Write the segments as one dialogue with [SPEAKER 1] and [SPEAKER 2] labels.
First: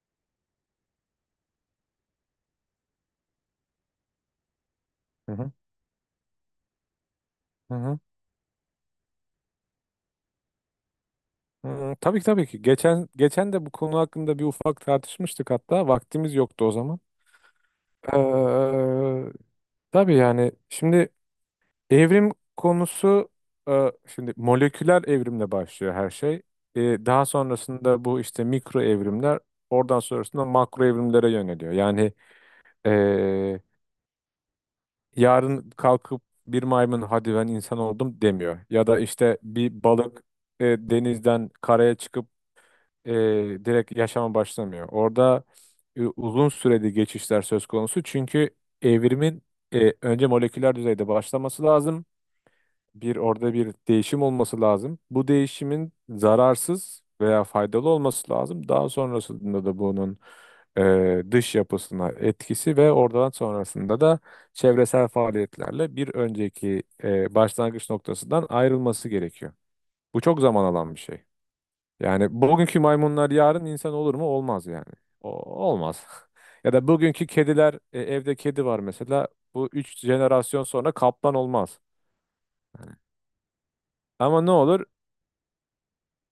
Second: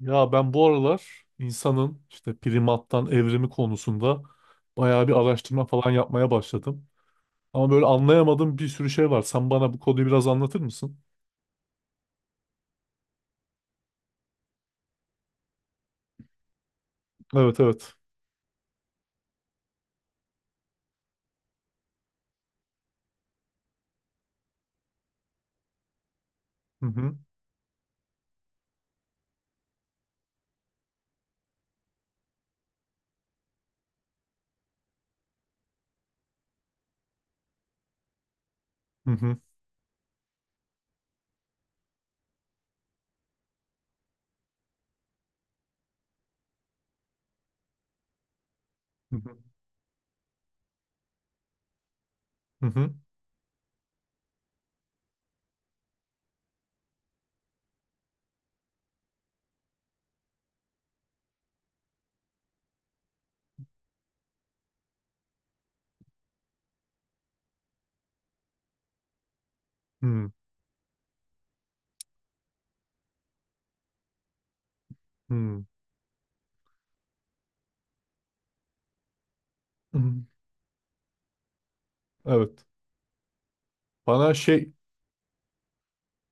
[SPEAKER 1] Ya ben bu aralar insanın işte primattan evrimi konusunda bayağı bir
[SPEAKER 2] Hı hı,
[SPEAKER 1] araştırma falan yapmaya başladım. Ama
[SPEAKER 2] hı
[SPEAKER 1] böyle
[SPEAKER 2] hı.
[SPEAKER 1] anlayamadığım bir sürü şey var. Sen bana bu konuyu biraz anlatır mısın?
[SPEAKER 2] Hı, tabii ki tabii ki. Geçen de bu konu hakkında bir ufak tartışmıştık hatta. Vaktimiz yoktu o zaman.
[SPEAKER 1] Evet, evet.
[SPEAKER 2] Ee, tabii yani şimdi evrim konusu, şimdi moleküler evrimle başlıyor her şey.
[SPEAKER 1] Hı
[SPEAKER 2] Ee,
[SPEAKER 1] hı.
[SPEAKER 2] daha sonrasında bu işte mikro evrimler oradan sonrasında makro evrimlere yöneliyor. Yani e, yarın kalkıp bir maymun, hadi ben insan oldum, demiyor. Ya da
[SPEAKER 1] Hı hı.
[SPEAKER 2] işte bir balık denizden karaya çıkıp e, direkt yaşama başlamıyor. Orada uzun süreli geçişler söz konusu. Çünkü
[SPEAKER 1] Hı hı.
[SPEAKER 2] evrimin önce moleküler düzeyde başlaması lazım.
[SPEAKER 1] Hı hı.
[SPEAKER 2] Bir orada bir değişim olması lazım. Bu değişimin zararsız veya faydalı olması lazım. Daha sonrasında da bunun dış yapısına etkisi ve oradan sonrasında da çevresel faaliyetlerle bir önceki başlangıç noktasından ayrılması gerekiyor. Bu
[SPEAKER 1] Hı
[SPEAKER 2] çok zaman alan bir şey. Yani bugünkü maymunlar yarın insan olur mu? Olmaz yani. O,
[SPEAKER 1] hı.
[SPEAKER 2] olmaz. Ya da bugünkü kediler, evde kedi var mesela. Bu üç
[SPEAKER 1] Hı hı.
[SPEAKER 2] jenerasyon sonra kaplan olmaz.
[SPEAKER 1] Evet. Bana
[SPEAKER 2] Ama ne
[SPEAKER 1] şey
[SPEAKER 2] olur?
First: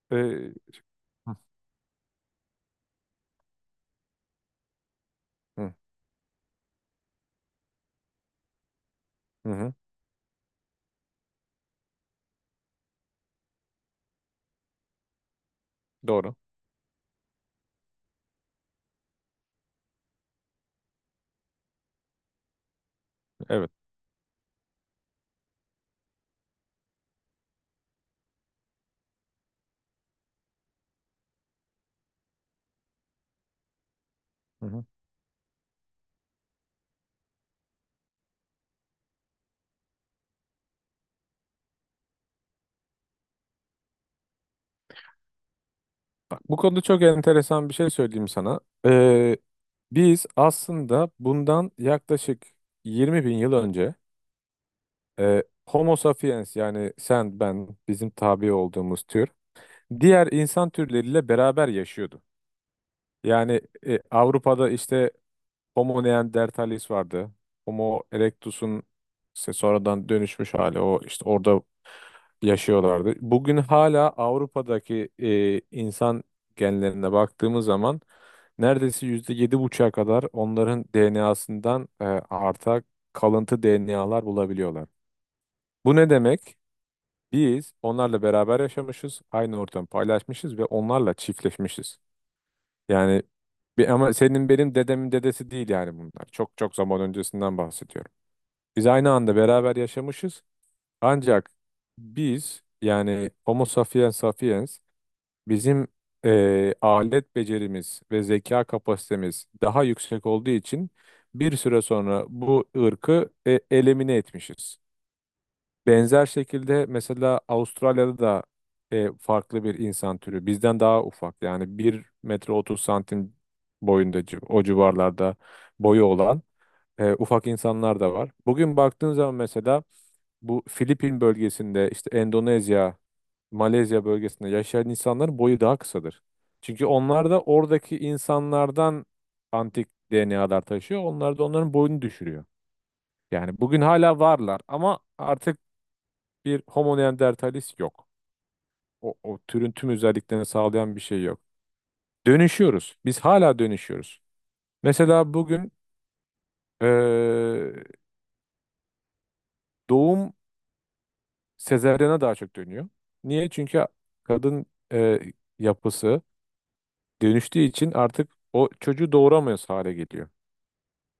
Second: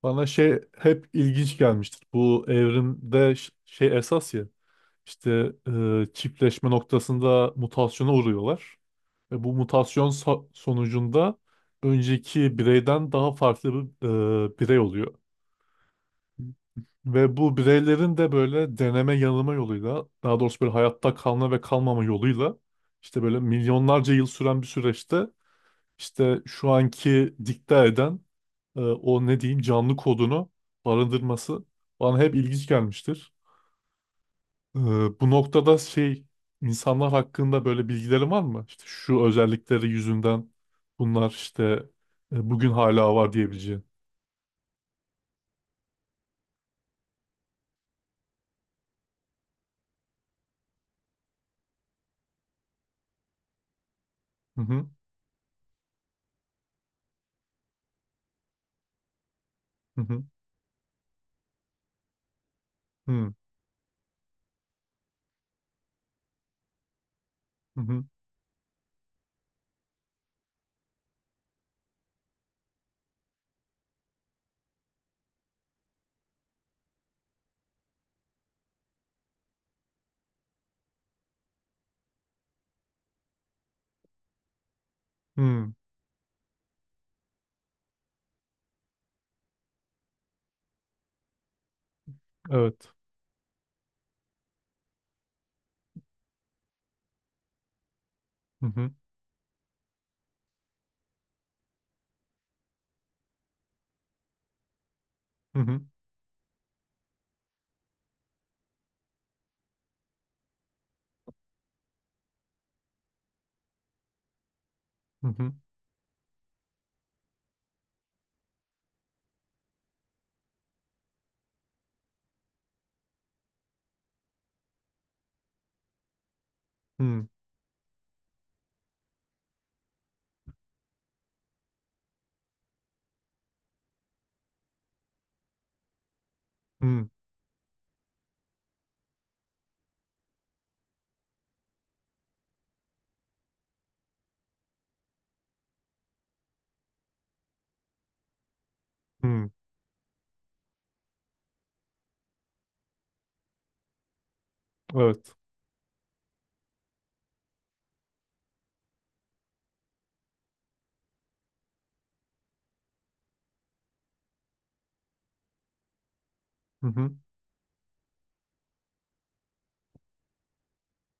[SPEAKER 1] bana
[SPEAKER 2] E,
[SPEAKER 1] şey hep
[SPEAKER 2] Hı
[SPEAKER 1] ilginç gelmiştir. Bu evrimde şey esas ya. İşte
[SPEAKER 2] hı,
[SPEAKER 1] çiftleşme noktasında mutasyona uğruyorlar. Ve
[SPEAKER 2] hı
[SPEAKER 1] bu
[SPEAKER 2] hı.
[SPEAKER 1] mutasyon sonucunda önceki bireyden daha farklı bir birey oluyor.
[SPEAKER 2] Doğru.
[SPEAKER 1] Ve bu bireylerin de böyle deneme yanılma yoluyla, daha doğrusu böyle hayatta kalma ve kalmama yoluyla işte böyle
[SPEAKER 2] Evet.
[SPEAKER 1] milyonlarca yıl süren bir süreçte işte şu anki dikte eden o ne diyeyim canlı kodunu barındırması bana hep ilginç gelmiştir.
[SPEAKER 2] Hı
[SPEAKER 1] Ee,
[SPEAKER 2] hı.
[SPEAKER 1] bu noktada şey insanlar hakkında böyle bilgilerin var mı? İşte şu özellikleri yüzünden bunlar işte bugün hala var diyebileceğin.
[SPEAKER 2] Bak, bu konuda çok enteresan bir şey söyleyeyim sana. E, Biz aslında bundan yaklaşık 20 bin yıl önce
[SPEAKER 1] Hı hı,
[SPEAKER 2] Homo sapiens, yani sen, ben, bizim tabi olduğumuz tür,
[SPEAKER 1] hı
[SPEAKER 2] diğer insan türleriyle beraber yaşıyorduk.
[SPEAKER 1] hı,
[SPEAKER 2] Yani Avrupa'da işte Homo neanderthalis vardı.
[SPEAKER 1] hı hı,
[SPEAKER 2] Homo erectus'un işte sonradan dönüşmüş hali. O işte orada yaşıyorlardı. Bugün hala Avrupa'daki insan genlerine baktığımız zaman neredeyse %7,5'a kadar onların DNA'sından arta kalıntı DNA'lar bulabiliyorlar.
[SPEAKER 1] hı hı.
[SPEAKER 2] Bu ne demek? Biz onlarla beraber yaşamışız, aynı ortamı paylaşmışız ve onlarla çiftleşmişiz.
[SPEAKER 1] Evet.
[SPEAKER 2] Yani bir, ama senin benim dedemin dedesi değil yani bunlar. Çok çok zaman öncesinden bahsediyorum.
[SPEAKER 1] Hı
[SPEAKER 2] Biz
[SPEAKER 1] hı,
[SPEAKER 2] aynı anda beraber yaşamışız. Ancak biz, yani Homo sapiens sapiens,
[SPEAKER 1] hı hı,
[SPEAKER 2] bizim alet becerimiz ve zeka kapasitemiz daha yüksek olduğu için bir süre sonra bu ırkı elimine etmişiz.
[SPEAKER 1] hı hı,
[SPEAKER 2] Benzer şekilde mesela Avustralya'da da farklı bir insan türü. Bizden daha ufak, yani 1 metre 30 santim boyunda, o civarlarda boyu olan
[SPEAKER 1] hı
[SPEAKER 2] ufak insanlar da var. Bugün baktığın zaman mesela bu Filipin bölgesinde, işte Endonezya, Malezya bölgesinde yaşayan insanların boyu daha kısadır. Çünkü
[SPEAKER 1] hı,
[SPEAKER 2] onlar da oradaki insanlardan antik DNA'lar taşıyor. Onlar da onların boyunu düşürüyor. Yani bugün hala varlar ama artık bir Homo neanderthalis yok. O
[SPEAKER 1] hı.
[SPEAKER 2] türün tüm özelliklerini sağlayan bir şey yok. Dönüşüyoruz. Biz hala dönüşüyoruz. Mesela
[SPEAKER 1] Evet.
[SPEAKER 2] bugün eee, doğum sezaryana daha çok dönüyor. Niye? Çünkü kadın eee, yapısı
[SPEAKER 1] Hı hı,
[SPEAKER 2] dönüştüğü için artık o çocuğu doğuramıyoruz hale geliyor.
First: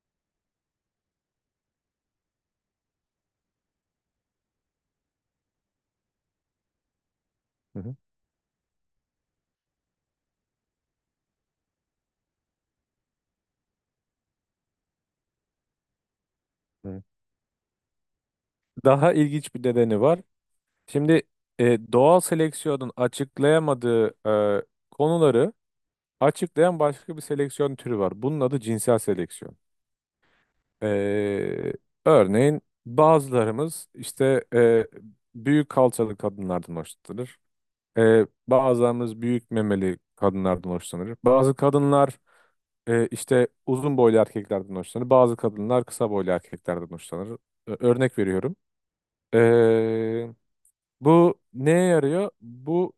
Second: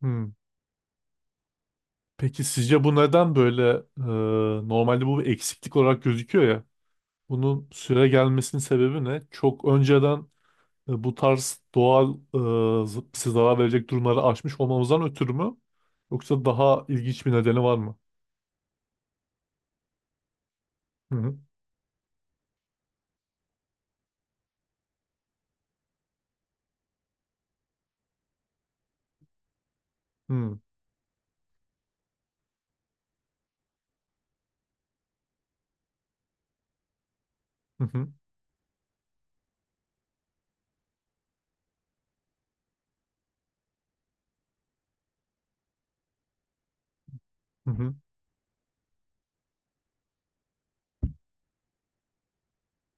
[SPEAKER 1] hı. Peki sizce bu neden böyle normalde bu bir eksiklik olarak gözüküyor ya? Bunun
[SPEAKER 2] Hı hı.
[SPEAKER 1] süre gelmesinin sebebi ne? Çok önceden bu tarz doğal bize zarar verecek durumları aşmış olmamızdan ötürü mü? Yoksa daha
[SPEAKER 2] Hı.
[SPEAKER 1] ilginç bir nedeni var mı?
[SPEAKER 2] Daha ilginç bir nedeni var.
[SPEAKER 1] Hı
[SPEAKER 2] Şimdi
[SPEAKER 1] hı.
[SPEAKER 2] doğal seleksiyonun açıklayamadığı e, konuları açıklayan başka bir seleksiyon türü var. Bunun adı cinsel seleksiyon.
[SPEAKER 1] Hı
[SPEAKER 2] E, Örneğin bazılarımız işte büyük kalçalı kadınlardan hoşlanır.
[SPEAKER 1] hı.
[SPEAKER 2] Bazılarımız büyük memeli kadınlardan hoşlanır. Bazı kadınlar işte uzun boylu erkeklerden hoşlanır. Bazı kadınlar kısa boylu erkeklerden hoşlanır.
[SPEAKER 1] Hı
[SPEAKER 2] Ö-
[SPEAKER 1] hı.
[SPEAKER 2] örnek veriyorum. E, Bu neye yarıyor? Bu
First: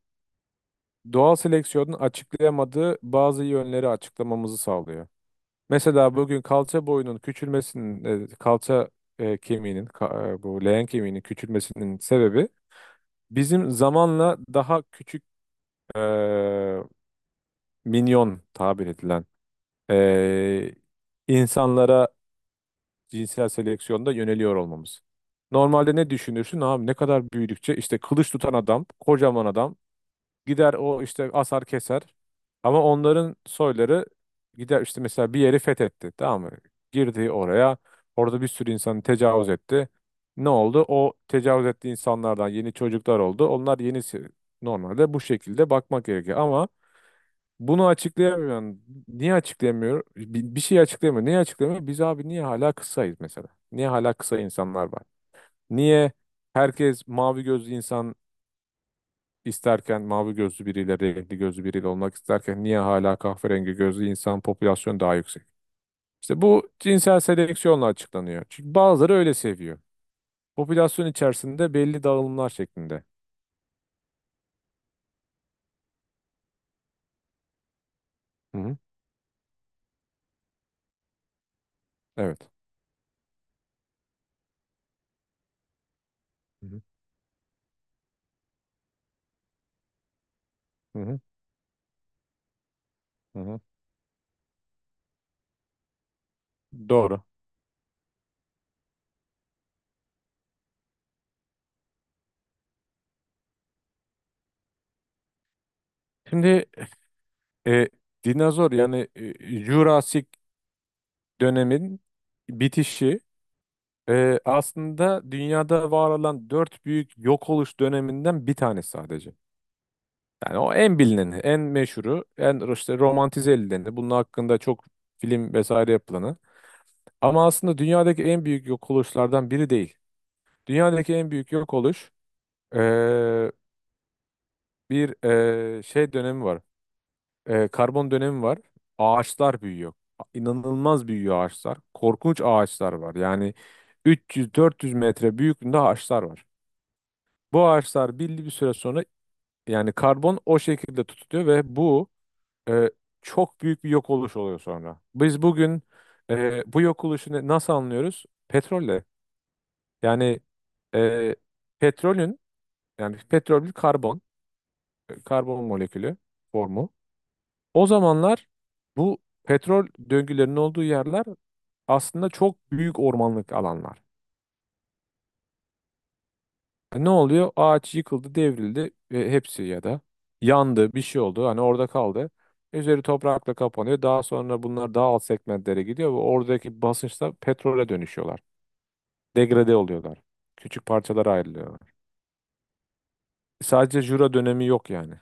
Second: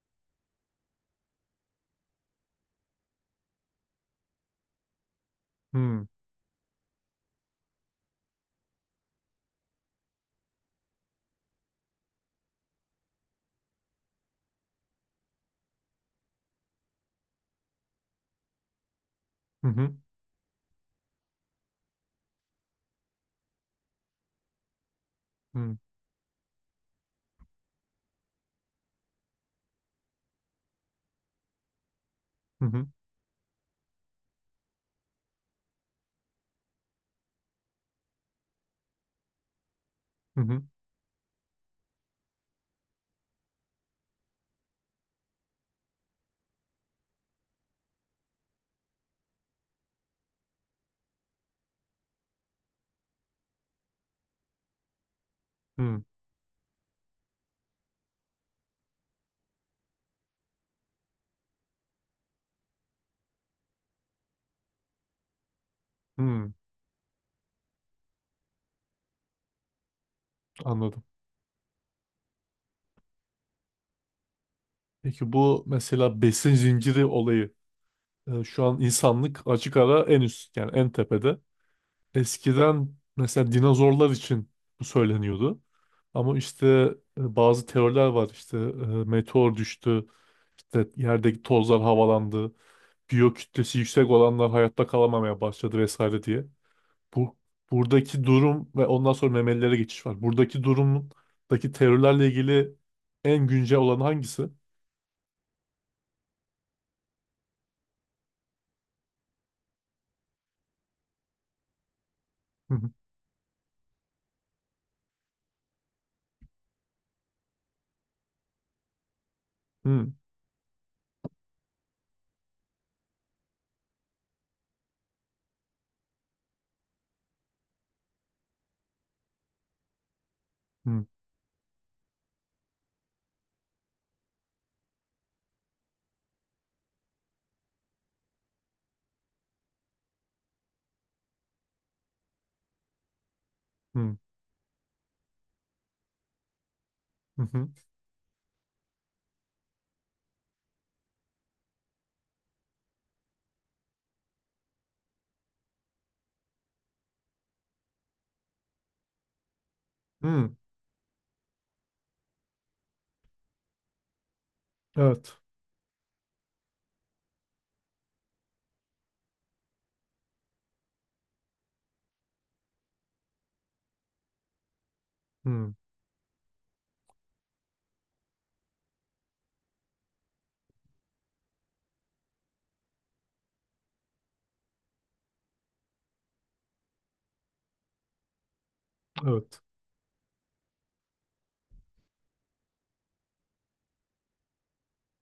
[SPEAKER 2] doğal seleksiyonun açıklayamadığı bazı yönleri açıklamamızı sağlıyor.
[SPEAKER 1] Hı hı.
[SPEAKER 2] Mesela bugün kalça boyunun küçülmesinin, kalça kemiğinin, bu leğen kemiğinin küçülmesinin sebebi bizim zamanla daha küçük, e, minyon tabir edilen
[SPEAKER 1] Hı hı.
[SPEAKER 2] e, insanlara cinsel seleksiyonda yöneliyor olmamız.
[SPEAKER 1] Hı hı.
[SPEAKER 2] Normalde ne düşünürsün abi, ne kadar büyüdükçe işte kılıç tutan adam, kocaman adam gider o işte asar keser. Ama onların soyları gider işte, mesela bir yeri fethetti, tamam mı? Girdi oraya. Orada bir sürü insanı tecavüz etti.
[SPEAKER 1] Hı
[SPEAKER 2] Ne
[SPEAKER 1] hı.
[SPEAKER 2] oldu? O tecavüz ettiği insanlardan yeni çocuklar oldu. Onlar yenisi, normalde bu şekilde bakmak gerekiyor. Ama bunu açıklayamıyor. Yani niye açıklayamıyor? Bir şey açıklayamıyor. Niye açıklayamıyor? Biz abi niye hala kısayız mesela? Niye hala kısa insanlar var?
[SPEAKER 1] Hı
[SPEAKER 2] Niye herkes mavi gözlü insan isterken, mavi gözlü biriyle, renkli gözlü biriyle olmak isterken niye hala kahverengi gözlü insan popülasyonu daha yüksek? İşte
[SPEAKER 1] hı.
[SPEAKER 2] bu cinsel seleksiyonla açıklanıyor. Çünkü bazıları öyle seviyor.
[SPEAKER 1] Anladım.
[SPEAKER 2] Popülasyon içerisinde belli dağılımlar şeklinde.
[SPEAKER 1] Peki bu mesela besin zinciri olayı,
[SPEAKER 2] Hı
[SPEAKER 1] şu
[SPEAKER 2] hı.
[SPEAKER 1] an insanlık açık ara en üst, yani en tepede.
[SPEAKER 2] Evet.
[SPEAKER 1] Eskiden mesela dinozorlar için bu söyleniyordu. Ama
[SPEAKER 2] Hı
[SPEAKER 1] işte
[SPEAKER 2] hı.
[SPEAKER 1] bazı teoriler var işte, meteor düştü, İşte
[SPEAKER 2] Hı hı.
[SPEAKER 1] yerdeki tozlar havalandı. Biyo
[SPEAKER 2] Hı hı.
[SPEAKER 1] kütlesi yüksek olanlar hayatta kalamamaya başladı vesaire diye.
[SPEAKER 2] Doğru.
[SPEAKER 1] Bu buradaki durum ve ondan sonra memelilere geçiş var. Buradaki durumdaki terörlerle ilgili en güncel olan hangisi?
[SPEAKER 2] Şimdi e, dinozor, yani Jurassic dönemin
[SPEAKER 1] Hı
[SPEAKER 2] bitişi aslında dünyada var olan dört büyük yok oluş döneminden bir tanesi sadece.
[SPEAKER 1] hı,
[SPEAKER 2] Yani o en bilineni, en meşhuru, en işte romantize edileni, bunun hakkında çok film vesaire yapılanı. Ama aslında dünyadaki en büyük yok oluşlardan biri değil.
[SPEAKER 1] hı, hı,
[SPEAKER 2] Dünyadaki en büyük yok oluş, eee, bir şey dönemi var. Karbon dönemi var. Ağaçlar büyüyor. İnanılmaz büyüyor ağaçlar. Korkunç ağaçlar var. Yani
[SPEAKER 1] hı,
[SPEAKER 2] 300-400 metre büyüklüğünde ağaçlar var.
[SPEAKER 1] hı, hı,
[SPEAKER 2] Bu ağaçlar belli bir süre sonra, yani karbon o şekilde tutuluyor ve bu e, çok büyük bir yok oluş oluyor sonra. Biz bugün bu yok oluşunu nasıl anlıyoruz? Petrolle. Yani
[SPEAKER 1] hı.
[SPEAKER 2] e, petrolün, yani petrol bir karbon,
[SPEAKER 1] Evet.
[SPEAKER 2] karbon molekülü formu. O zamanlar bu petrol döngülerinin olduğu yerler aslında çok büyük ormanlık alanlar.
[SPEAKER 1] Hı,
[SPEAKER 2] Ne oluyor? Ağaç yıkıldı, devrildi. Hepsi ya da yandı, bir şey oldu. Hani orada kaldı. Üzeri toprakla kapanıyor. Daha sonra bunlar daha alt segmentlere gidiyor ve oradaki basınçla petrole dönüşüyorlar.
[SPEAKER 1] evet.
[SPEAKER 2] Degrade oluyorlar. Küçük parçalara ayrılıyorlar. Sadece Jura dönemi yok yani.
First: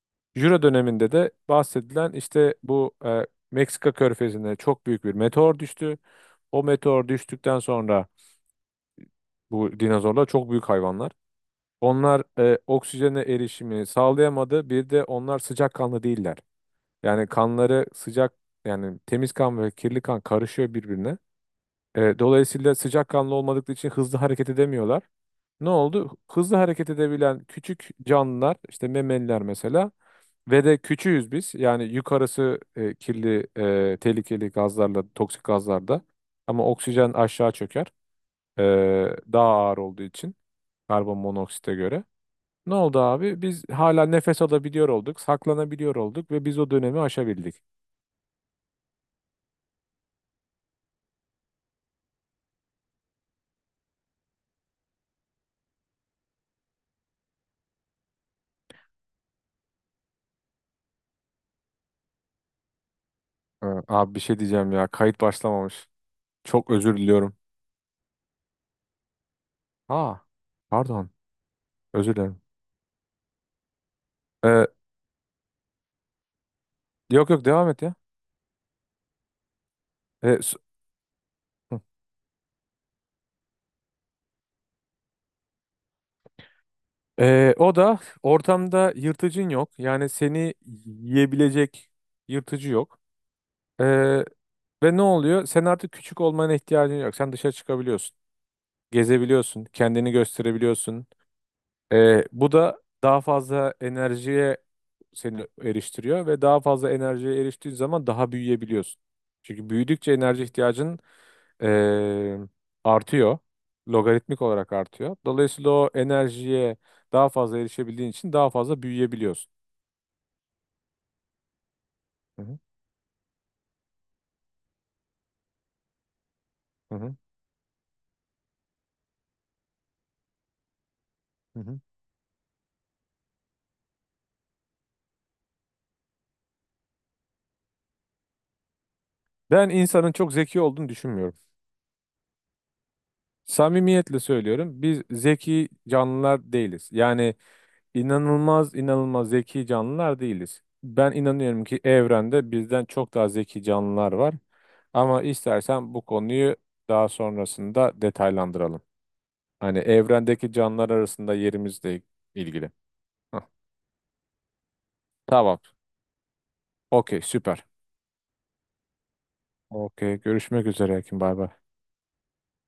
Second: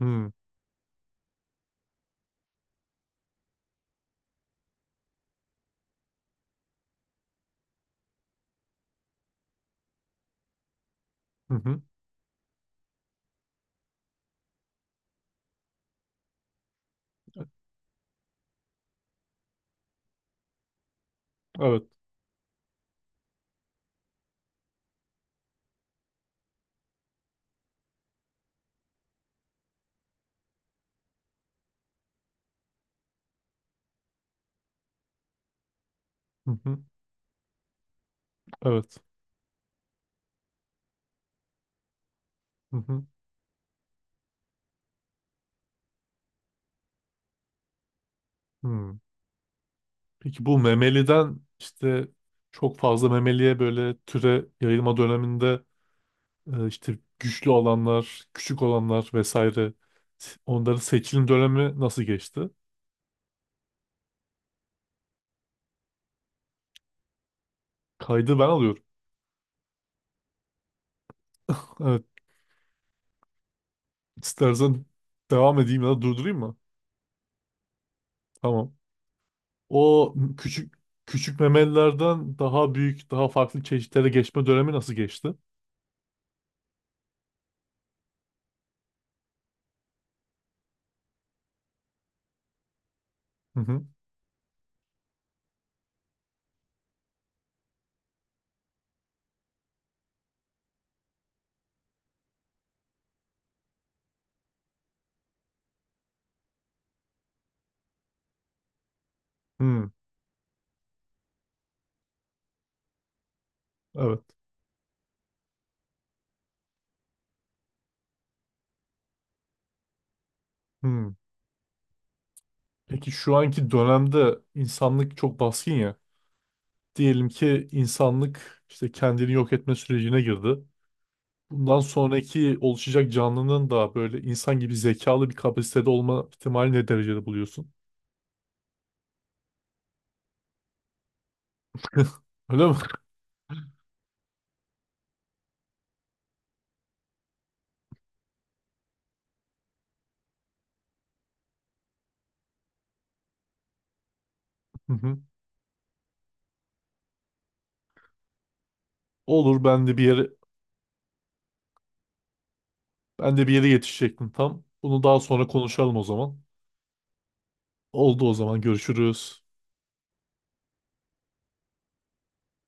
[SPEAKER 1] Hı,
[SPEAKER 2] Jura döneminde de bahsedilen işte bu Meksika körfezine çok büyük bir meteor düştü. O meteor düştükten sonra bu dinozorlar çok büyük hayvanlar.
[SPEAKER 1] hı, hı,
[SPEAKER 2] Onlar oksijene erişimi sağlayamadı. Bir de onlar sıcakkanlı değiller. Yani kanları sıcak, yani temiz kan ve kirli kan karışıyor birbirine.
[SPEAKER 1] evet.
[SPEAKER 2] Dolayısıyla sıcakkanlı olmadıkları için hızlı hareket edemiyorlar. Ne oldu? Hızlı hareket edebilen küçük canlılar, işte memeliler mesela, ve de küçüğüz biz. Yani yukarısı kirli, tehlikeli gazlarla, toksik gazlarda,
[SPEAKER 1] Hı,
[SPEAKER 2] ama
[SPEAKER 1] hı,
[SPEAKER 2] oksijen aşağı çöker. E,
[SPEAKER 1] evet.
[SPEAKER 2] Daha ağır olduğu için, karbon monoksite göre. Ne
[SPEAKER 1] Hı,
[SPEAKER 2] oldu
[SPEAKER 1] hı,
[SPEAKER 2] abi? Biz hala nefes alabiliyor olduk, saklanabiliyor olduk ve biz o dönemi aşabildik.
[SPEAKER 1] hı. Peki bu memeliden işte çok fazla memeliye böyle türe yayılma döneminde, işte güçlü olanlar, küçük olanlar vesaire. Onların seçilim dönemi nasıl geçti?
[SPEAKER 2] Ha, abi bir şey diyeceğim ya. Kayıt başlamamış. Çok özür diliyorum.
[SPEAKER 1] Kaydı ben alıyorum.
[SPEAKER 2] Aa, pardon.
[SPEAKER 1] Evet,
[SPEAKER 2] Özür dilerim. Ee,
[SPEAKER 1] istersen devam edeyim ya da durdurayım mı?
[SPEAKER 2] yok yok devam et ya.
[SPEAKER 1] Tamam. O
[SPEAKER 2] Ee, s-
[SPEAKER 1] küçük küçük
[SPEAKER 2] Hı.
[SPEAKER 1] memelilerden daha büyük, daha farklı çeşitlere geçme dönemi nasıl geçti?
[SPEAKER 2] O da ortamda yırtıcın yok. Yani seni yiyebilecek yırtıcı yok.
[SPEAKER 1] Hı
[SPEAKER 2] Ee,
[SPEAKER 1] hı.
[SPEAKER 2] ve ne oluyor? Sen artık küçük olmana ihtiyacın yok. Sen dışarı çıkabiliyorsun. Gezebiliyorsun. Kendini gösterebiliyorsun. Bu da daha fazla enerjiye seni eriştiriyor ve daha fazla enerjiye eriştiğin zaman daha büyüyebiliyorsun. Çünkü
[SPEAKER 1] Hı,
[SPEAKER 2] büyüdükçe enerji ihtiyacın ee, artıyor.
[SPEAKER 1] evet.
[SPEAKER 2] Logaritmik olarak artıyor. Dolayısıyla o enerjiye daha fazla erişebildiğin için daha fazla büyüyebiliyorsun.
[SPEAKER 1] Hı.
[SPEAKER 2] Hı hı,
[SPEAKER 1] Peki şu anki dönemde insanlık çok baskın ya.
[SPEAKER 2] hı hı,
[SPEAKER 1] Diyelim ki insanlık işte kendini yok etme sürecine girdi.
[SPEAKER 2] hı
[SPEAKER 1] Bundan
[SPEAKER 2] hı.
[SPEAKER 1] sonraki oluşacak canlının da böyle insan gibi zekalı bir kapasitede olma ihtimali ne derecede buluyorsun?
[SPEAKER 2] Ben insanın çok zeki olduğunu düşünmüyorum.
[SPEAKER 1] Öyle mi?
[SPEAKER 2] Samimiyetle söylüyorum. Biz zeki canlılar değiliz. Yani İnanılmaz inanılmaz zeki canlılar değiliz. Ben inanıyorum ki evrende bizden çok daha zeki canlılar var.
[SPEAKER 1] Hı hı.
[SPEAKER 2] Ama istersen bu konuyu daha sonrasında detaylandıralım.
[SPEAKER 1] Olur,
[SPEAKER 2] Hani
[SPEAKER 1] ben de bir yere
[SPEAKER 2] evrendeki canlılar arasında yerimizle ilgili.
[SPEAKER 1] ben
[SPEAKER 2] Hah,
[SPEAKER 1] de bir yere yetişecektim tam. Bunu daha sonra
[SPEAKER 2] tamam.
[SPEAKER 1] konuşalım o zaman.
[SPEAKER 2] Okey, süper.
[SPEAKER 1] Oldu, o zaman görüşürüz.
[SPEAKER 2] Okey, görüşmek üzere Ekin. Bay bay.